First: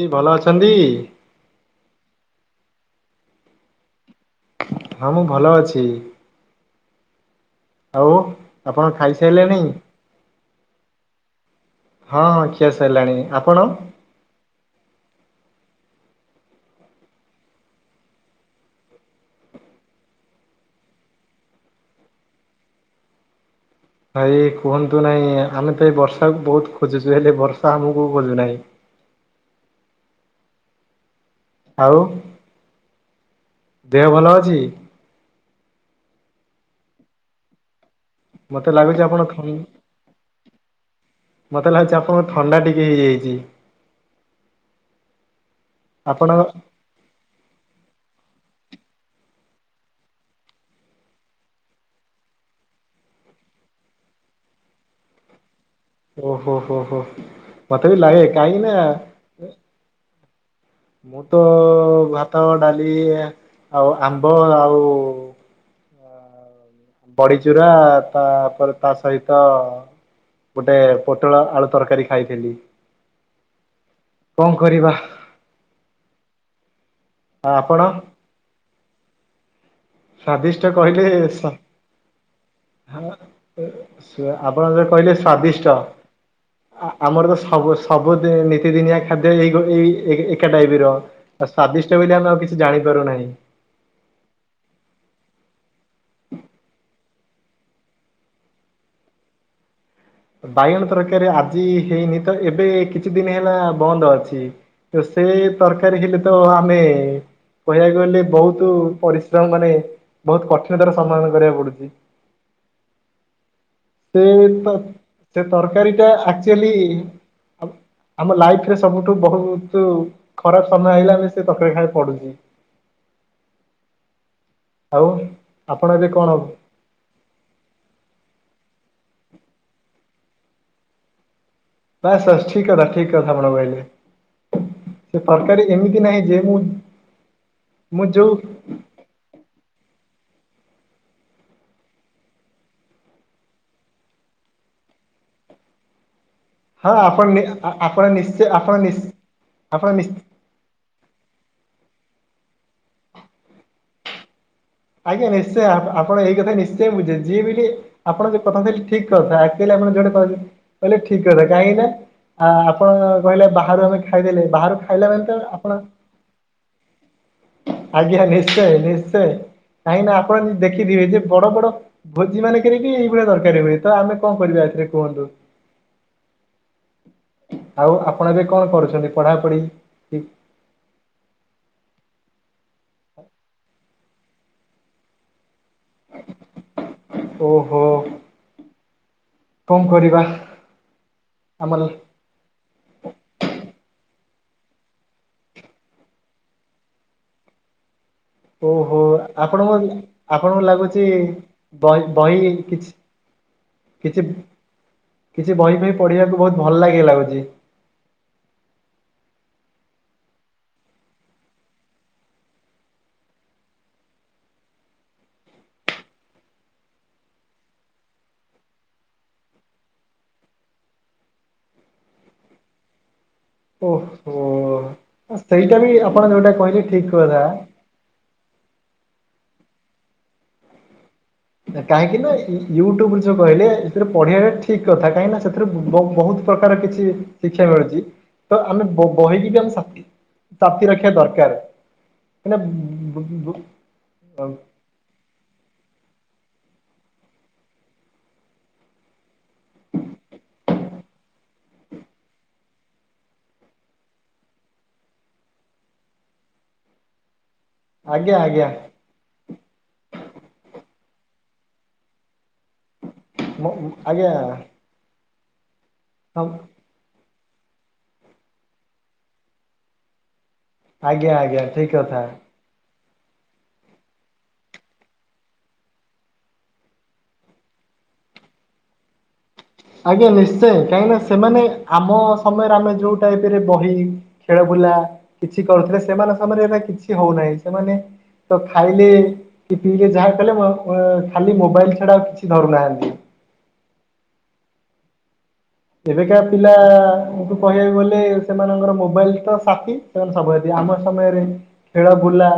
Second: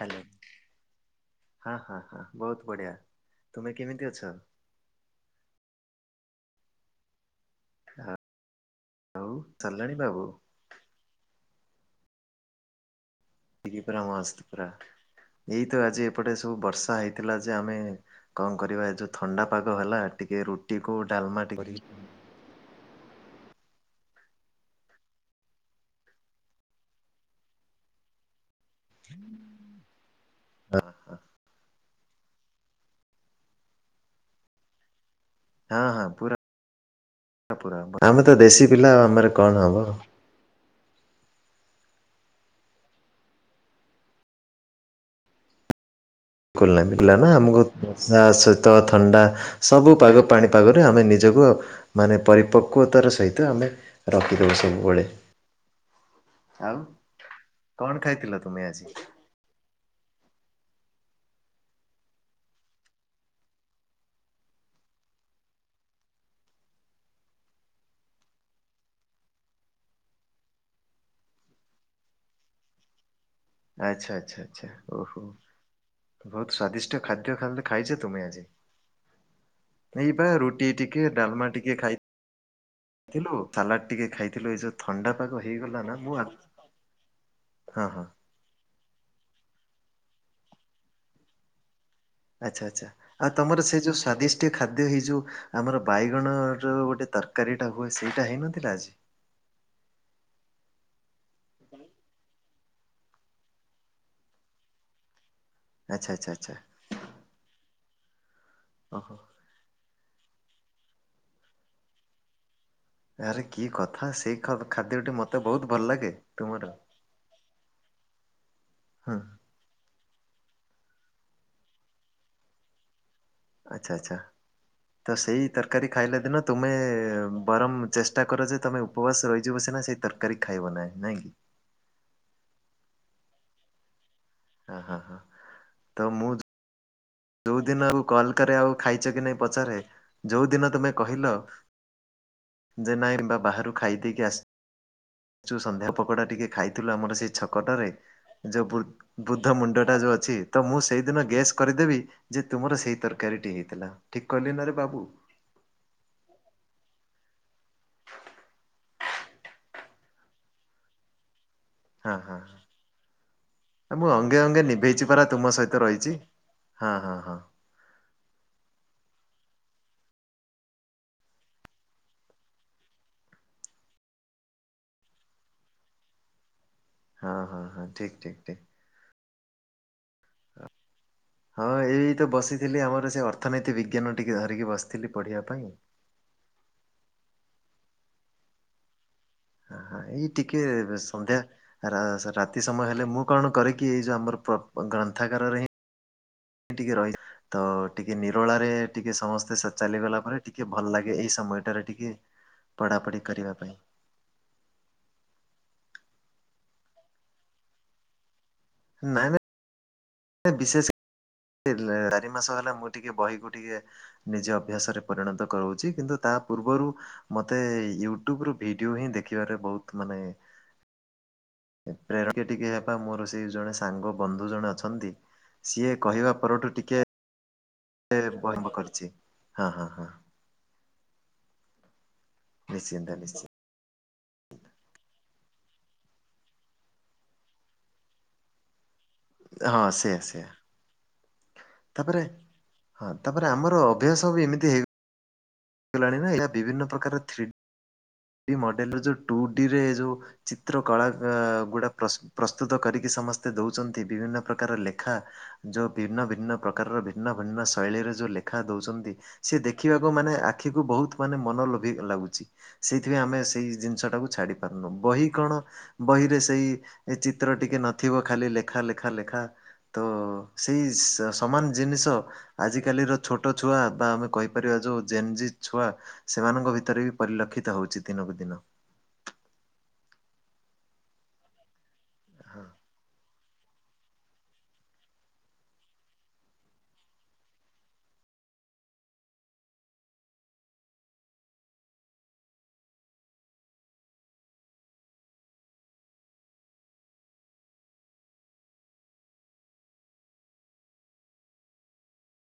କି ଭଲ ଅଛନ୍ତି? ହଁ ହଁ ହଁ ବହୁତ ବଢ଼ିଆ ତୁମେ କେମିତି ଅଛ? ହଁ ମୁଁ ଭଲ ଅଛି ଆଉ। ଆପଣ ଖାଇ ଆଉ ସାରିଲେଣି? ସରିଲାଣି ବାବୁ ହଁ ହଁ ଖିଆ ସରିଲାଣି। ଆପଣ? ଟିକେ ପୁରା ମସ୍ତ ପୁରା ଏଇତ ଆଜି ଏପଟେ ସବୁ ବର୍ଷା ହେଇଥିଲା ଯେ ଆମେ କଣ କରିବା ଏ ଯୋଉ ଥଣ୍ଡା ପାଗ ହେଲା ଟିକେ ରୁଟିକୁ ଡାଲମାଟେ କରିକି ଭାଇ କୁହନ୍ତୁ ନାହିଁ ଆମେ ତ ଏଇ ବର୍ଷାକୁ ବହୁତ ଖୋଜୁଛୁ ହେଲେ ବର୍ଷା ଆମକୁ ଖୋଜୁନାହିଁ। [inaudible] ହଁ ହଁ। ଆଉ ଦେହ ଭଲ ଅଛି? ହଁ ହଁ ପୁରା ପୁରା ଆମେ ତ ମତେ ଦେଶୀ ପିଲା ଲାଗୁଛି ଆଉ ଆପଣ ଆମର ଥନ୍ କଣ ହବ। ମତେ ଲାଗୁଛି ଆପଣଙ୍କୁ ଥଣ୍ଡା ଟିକେ ହେଇଯାଇଛି। ଆପଣଙ୍କ [inaudible] ପିଲାନା ଆମକୁ ବର୍ଷା ଶହିତ ଥଣ୍ଡା ସବୁ ପାଗ ପାଣି ପାଗରେ ଆମେ ନିଜକୁ ମାନେ ପରିପକ୍ୱତାର ସହିତ ଆମେ ରଖିଦବୁ ସବୁବେଳେ। ଓହୋ ହୋ ଆଉ ହୋ। ମତେ ବି କଣ ଲାଗେ ଖାଇଥିଲ କାହିଁକି ତୁମେ ନା ଆଜି? ମୁଁ ତ ଭାତ, ଡାଲି ଆଉ, ଆମ୍ବ ଆଉ ବଡି ଚୁରା, ତାପରେ ତା ସହିତ ଗୋଟେ ପୋଟଳ ଆଳୁ ତରକାରୀ ଖାଇଥିଲି। ଆଚ୍ଛା, ଆଚ୍ଛା, କଣ ଆଚ୍ଛା, କରିବା ଓହୋ, ବହୁତ ସ୍ଵାଦିଷ୍ଟ ଷ୍ଟ ଖାଦ୍ୟ ତାହାଲେ ଆପଣ ଖାଇଛ ତୁମେ ଆଜି। ଏଇ ବା ରୁଟି ସ୍ୱାଦିଷ୍ଟ କହିଲେ ଟିକେ ଡାଲମା ସ ଟିକେ ଖାଇଥିଲୁ ସାଲାଡ ହ ଟିକେ ଶୁଆ ଖାଇଥିଲୁ ଏଇ ଆପଣଙ୍କ ଯୋଉ ଜଉ ଥଣ୍ଡା କହିଲେ ପାଗ ସ୍ଵାଦିଷ୍ଟ ହେଇଗଲା ନା ମୁଁ ଆ ଆମର ତ ସବୁ, ହଁ ହଁ ସବୁ ନିତିଦିନିଆ, ଖାଦ୍ୟ ଏଇ, ଏଇ, ଏକା ଟାଇପ ର। ଆ ସ୍ଵାଦିଷ୍ଟ ବୋଲି ଆମେ ଆଉ କିଛି ଜାଣିପାରୁନାହିଁ। ଆମର ସେ ଯଉ ସ୍ଵାଦିଷ୍ଟି ଖାଦ୍ୟ ହେଇ ଯେଉଁ ଆମର ବାଇଗଣର ଗୋଟେ ତରକାରୀଟା ହୁଏ, ସେଇଟା ହେଇନଥିଲା ଆଜି। ବାଇଗଣ ତରକାରୀ ଆଜି ହେଇନି ତ। ଏବେ କିଛି ଦିନ ହେଲା ବନ୍ଦ ଅଛି। ତ, ସେ ତରକାରୀ ଆଚ୍ଛା ହେଲେ ଆଚ୍ଛା ତ ଆଚ୍ଛା ଆମେ କହିବାକୁ ଗଲେ ବହୁତ ତୁ ଓହୋ। ପରିଶ୍ରମ ମାନେ, ବହୁତ କଠିନତାର ସମଧନ କରିବାକୁ ପଡୁଛି। ଆରେ କି କଥା ସେ ସେଇ ଖା- ତ, ଖାଦ୍ୟଟି ମତେ ସେ ବହୁତ ଭଲ ତରକାରୀଟା ଲାଗେ ତୁମର ଆକ୍ଚୁଆଲି ଆମ ଲାଇଫ ରେ ସବୁଠୁ ହଁ। ବହୁତୁ। ଖରାପ ସମୟ ଆଇଲେ, ଆମେ ସେ ତରରୀ ଖାଇବାକୁ ପଡୁଛି। ଆଚ୍ଛା, ଆଛା, ଆଉ ତ ସେଇ ଆପଣ ତରକାରୀ ଏବେ ଖାଇଲା କଣ ଦିନ ହବ? ତୁମେ ବରମ ଚେଷ୍ଟା କର ଯେ, ତମେ ଉପବାସ ରହିଯିବ ସିନା, ସେଇ ତରକାରୀ ଖାଇବ ନାହିଁ, ନାଇଁ କି। ବାସ୍ ବାସ୍ ଠିକ କଥା, ଠିକ କଥା ଆପଣ କହିଲେ। ହଁ ହଁ ହଁ। ସେ ତରକାରୀ ଏମିତି ନାହିଁ ଯେ ମୁଁ। ଯୋଉ ଦିନ ମୁଁ କଲ୍ କରେ, ଆଉ ଖାଇଛ କି ନାଇଁ ପଚାରେ, ଯୋଉ ଦିନ ତୁମେ କହିଲ। ଯେ ନାଇଁ ବା ବାହାରୁ ଖାଇ ଦେଇକି ଆସି ଚୁ ସନ୍ଧ୍ୟା ପକୋଡା ଟିକେ ହଁ ଖାଇଥିଲୁ ଆମର ଆପଣ ସେଇ ନି ଆ ଛକଟାରେ, ଆପଣ ନିଶ୍ଚୟ ଯୋଉ ଆପଣ ନି ବୁଦ୍ଧ, ବୁଦ୍ଧ ମୁଣ୍ଡ ଆପଣ ଟା ନି ଯୋଉ ଅଛି। ତ ମୁଁ ସେଇଦିନ ଗେସ୍ କରିଦେବି, ଯେ ତୁମର ସେଇ ଦିନ ତରକାରୀଟି ହେଇଥିଲା। ଠିକ୍ କହିଲି ନାରେ ବାବୁ। ଆଜ୍ଞା ନିଶ୍ଚୟ, ଆପ ଆପଣ ଏଇ କଥା ନିଶ୍ଚୟ ବୁଝିବେ ଯିଏ ବିଲି। ଆପଣ, ଯୋଉ କଥା କହିଲେ ଠିକ କଥା, ଆକଚୁଆଲି ଆପଣ ଯୋଉଟା କହିଲେ ଠିକ କଥା କାହିଁକି ନା। ହଁ ହଁ ଆ, ଆପଣ କହିଲେ ବାହାରୁ ଆମେ ହଁ ମୁଁ ଅଙ୍ଗେ ଖାଇଦେଲେ ଅଙ୍ଗେ ବାହାରୁ ଖାଇଲା ମାନ ତ ଆପଣ। ହାଁ, ହଁ, ହଁ। ଆଜ୍ଞା, ନିଶ୍ଚୟ, ନିଶ୍ଚୟ କାହିଁକ ନା ଆପଣ ଦେଖିଥିବେ ଯେ ବଡ, ବଡ। ଭୋଜି ମାନେଙ୍କ ବି ଏଇଭଳିଆ ତରକାରୀ ହୁଏ, ଆମେ କଣ କରିବା ଏଥିରେ କୁହନ୍ତୁ। ହଁ ହଁ ହଁ ଆଉ, ଠିକ ଆପଣ ଠିକ ଏବେ ଠିକ କଣ କରୁଛନ୍ତି, ପଢାପଢି କି ହଁ, ଏଇ ତ ବସିଥିଲି, ଆମର ସେ ଅର୍ଥନୀତି ବିଜ୍ଞାନ ଟିକେ ଧରିକି ବସିଥିଲି ପଢ଼ିବା ପାଇଁ। ଓହୋ। ହାଁ କଣ ହାଁ କରିବା ଏଇ ଟିକେ ଏବେ ସନ୍ଧ୍ୟା ଆମର ରା ରାତି ସମୟ ହେଲେ, ମୁଁ କଣ କରରେ କି ଏଇ ଯୋଉ ଆମର ପ୍ର ଗ୍ରନ୍ଥଗାର ରେ ହିଁ। ଟିକେ ରହିଯାଏ ତ। ଟିକେ ନିରଳାରେ, ଓହୋ ଟିକେ ସମସ୍ତେ ସ ଆପଣଙ୍କୁ ଚାଲିଗଲା ପରେ, ଆପଣଙ୍କୁ ଟିକେ ଭଲ ଲାଗୁଛି ଲାଗେ, ଏଇ ସମୟଟାରେ ବହି ଟିକେ ବହି କିଛି ପଢାପଢି। କରିବା ପାଇଁ। କିଛି, କିଛି ବହି ଫଇ ପଢ଼ିବାକୁ ବହୁତ ଭଲ ଲାଗେ, ଲାଗୁଛି। ନାଇଁ, ନାଇଁ, ବିଶେଷ। ଲି ଚାରି ମାସ ହେଲା ମୁଁ ଟିକେ ବହିକୁ ଟିକେ। ନିଜ ଅଭ୍ୟାସରେ ପରିଣତ କରାଉଛି, କିନ୍ତୁ ତା ପୂର୍ବରୁ। ମତେ ୟୁଟ୍ୟୁବ ରୁ ଭିଡିଓ ହିଁ ଦେଖିବାରେ ବହୁତ ମାନେ। ଏ ପ୍ରେର କ ଟିକେ। ବା ମୋର ସେଇ ଜଣେ ସାଙ୍ଗ ଓହୋ ବନ୍ଧୁ ଜଣେ ଅଛନ୍ତି, ସେଇଟା ବି ସିଏ ଆପଣ କହିବା ଯୋଉଟା ପରଠୁ ଟିକେ। [unintelligible] ଫେରେ ମୁଁ ବସି ଆରମ୍ଭ କରିଛି ହାଁ, ହାଁ, ହାଁ କାହିଁକି ନା ଇ ୟୁଟ୍ୟୁବ ନିଶ୍ଚିନ୍ତ ରୁ ଯୋଉ ନିଶ୍ଚିନ୍ତ କହିଲେ। ସେଥିରୁ ପଢିବା ଟା ଠିକ କଥା କାହିଁକି ନା ସେଥିରେ ବ ବହୁତ ପ୍ରକାର କିଛି ଶିକ୍ଷା ମିଳୁଛି। ତ ଆମେ ବ ବହିକି ବି ଆମେ ହଁ ସା‌ଥି ସେୟା ସେୟା ସାଥି ରଖିବା ଦରକାର। ତାପରେ କାହିଁକିନା ହଁ ତାପରେ ଆମର ଅଭ୍ୟାସ ବି ଏମିତି। ହେଲାଣି ନା ଏହା ବିଭିନ୍ନ ପ୍ରକାର ଥ୍ରୀ ଡି ମଡେଲ ଯୋଉ ଟୁ ଡି ରେ ଯୋଉ। ଚିତ୍ର କଳା ଆ‌ ଗୁଡା ପ୍ର ପ୍ରସ୍ତୁତ କରିକି ସମସ୍ତେ ଦଉଛନ୍ତି ବିଭିନ୍ନ ପ୍ରକାର ଲେଖା। ଯୋଉ ଭିନ୍ନ ଭିନ୍ନ ପ୍ରକାରର ଭିନ୍ନ ଭିନ୍ନ ସ୍ ଶୈଳି ରେ ଯୋଉ ଆଜ୍ଞା ଲେଖା ଆଜ୍ଞା ଦଉଛନ୍ତି ସିଏ ଦେଖିବାକୁ ମାନେ ଆ ଆଖିକୁ ବହୁତ ମାନେ ମନ ଲୋଭି ଲାଗୁଛି ସେଇଥିପାଇଁ ଆମେ ସେଇ ମ- ଜିନିଷ ଟାକୁ ଆଜ୍ଞା ଛାଡି ପାରୁନୁ ବହି। ରେ କଣ ବହିରେ ହଁ ସେଇ। ଏ ଚିତ୍ର ଟିକିଏ ନଥିବ ଖାଲି ଲେଖା ଲେଖା ଲେଖା ତ ସେଇ ଆଜ୍ଞା ଆଜ୍ଞା ସମାନ ଠିକ ଜିନିଷ କଥା ଆଜିକାଲିର ଛୋଟ ଛୁଆ ବା ଆମେ କହିପାରିବା ଯୋଉ ଜେନ୍ଜି ଛୁଆ ସେମାନଙ୍କ ଭିତରେ ବି ପରିଲକ୍ଷିତ ହଉଛି ଦିନକୁ ଦିନ। ଆଜ୍ଞା ନିଶ୍ଚୟ କାହିଁକିନା ସେମାନେ ଆମ ହଁ। ସମୟରେ ଆମେ ଯୋଉଟାଇ ବହି ଖେଳ ବୁଲା କିଛି କରୁଥିଲେ ସେମାନଙ୍କ ସମୟରେ ଏ କିଛି ହଉନାହିଁ ସେମାନେ ତ ଖାଇଲେ କି ପିଇଲେ ଯାହା କଲେ ଖାଲି ମୋବାଇଲ ଛଡା ଆଉ କିଛି ଧରୁନାହାନ୍ତି। ଏବେକା ପିଲାଙ୍କୁ କହିବାକୁ ଗଲେ ସେମାନଙ୍କର ମୋବାଇଲ ତ ସାଥିୀ। ସେମାନେ ସବୁ ଆମ ସମୟରେ ଖେଳ ବୁଲା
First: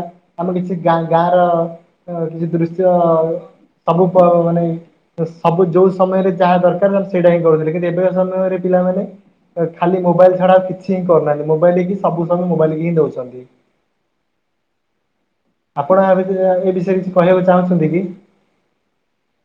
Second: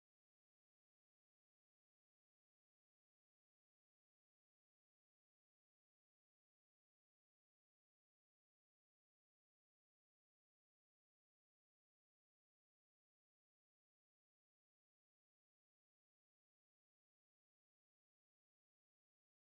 ଆମେ କିଛି ଗାଁ ଗାଁ ର ଅ କିଛି ଦୃଶ୍ୟ ସବୁ ମାନେ ସବୁ ଯୋଉ ସମୟରେ ଯାହା ଦରକାର ସେଇଟା ହିଁ କରୁଥିଲେ କିନ୍ତୁ ଏବେ ସମୟରେ ପିଲାମାନେ ଖାଲି ମୋବାଇଲ ଛଡା କିଛି ହିଁ କରୁନାହାନ୍ତି ମୋବାଇଲି ସବୁ ସବୁ ମୋବାଇଲ ହିଁ ଦଉଛନ୍ତି। ଆପଣ ଏ ଏ ବିଷୟରେ କିଛି କହିବାକୁ ଚାହୁଁଛନ୍ତି କି?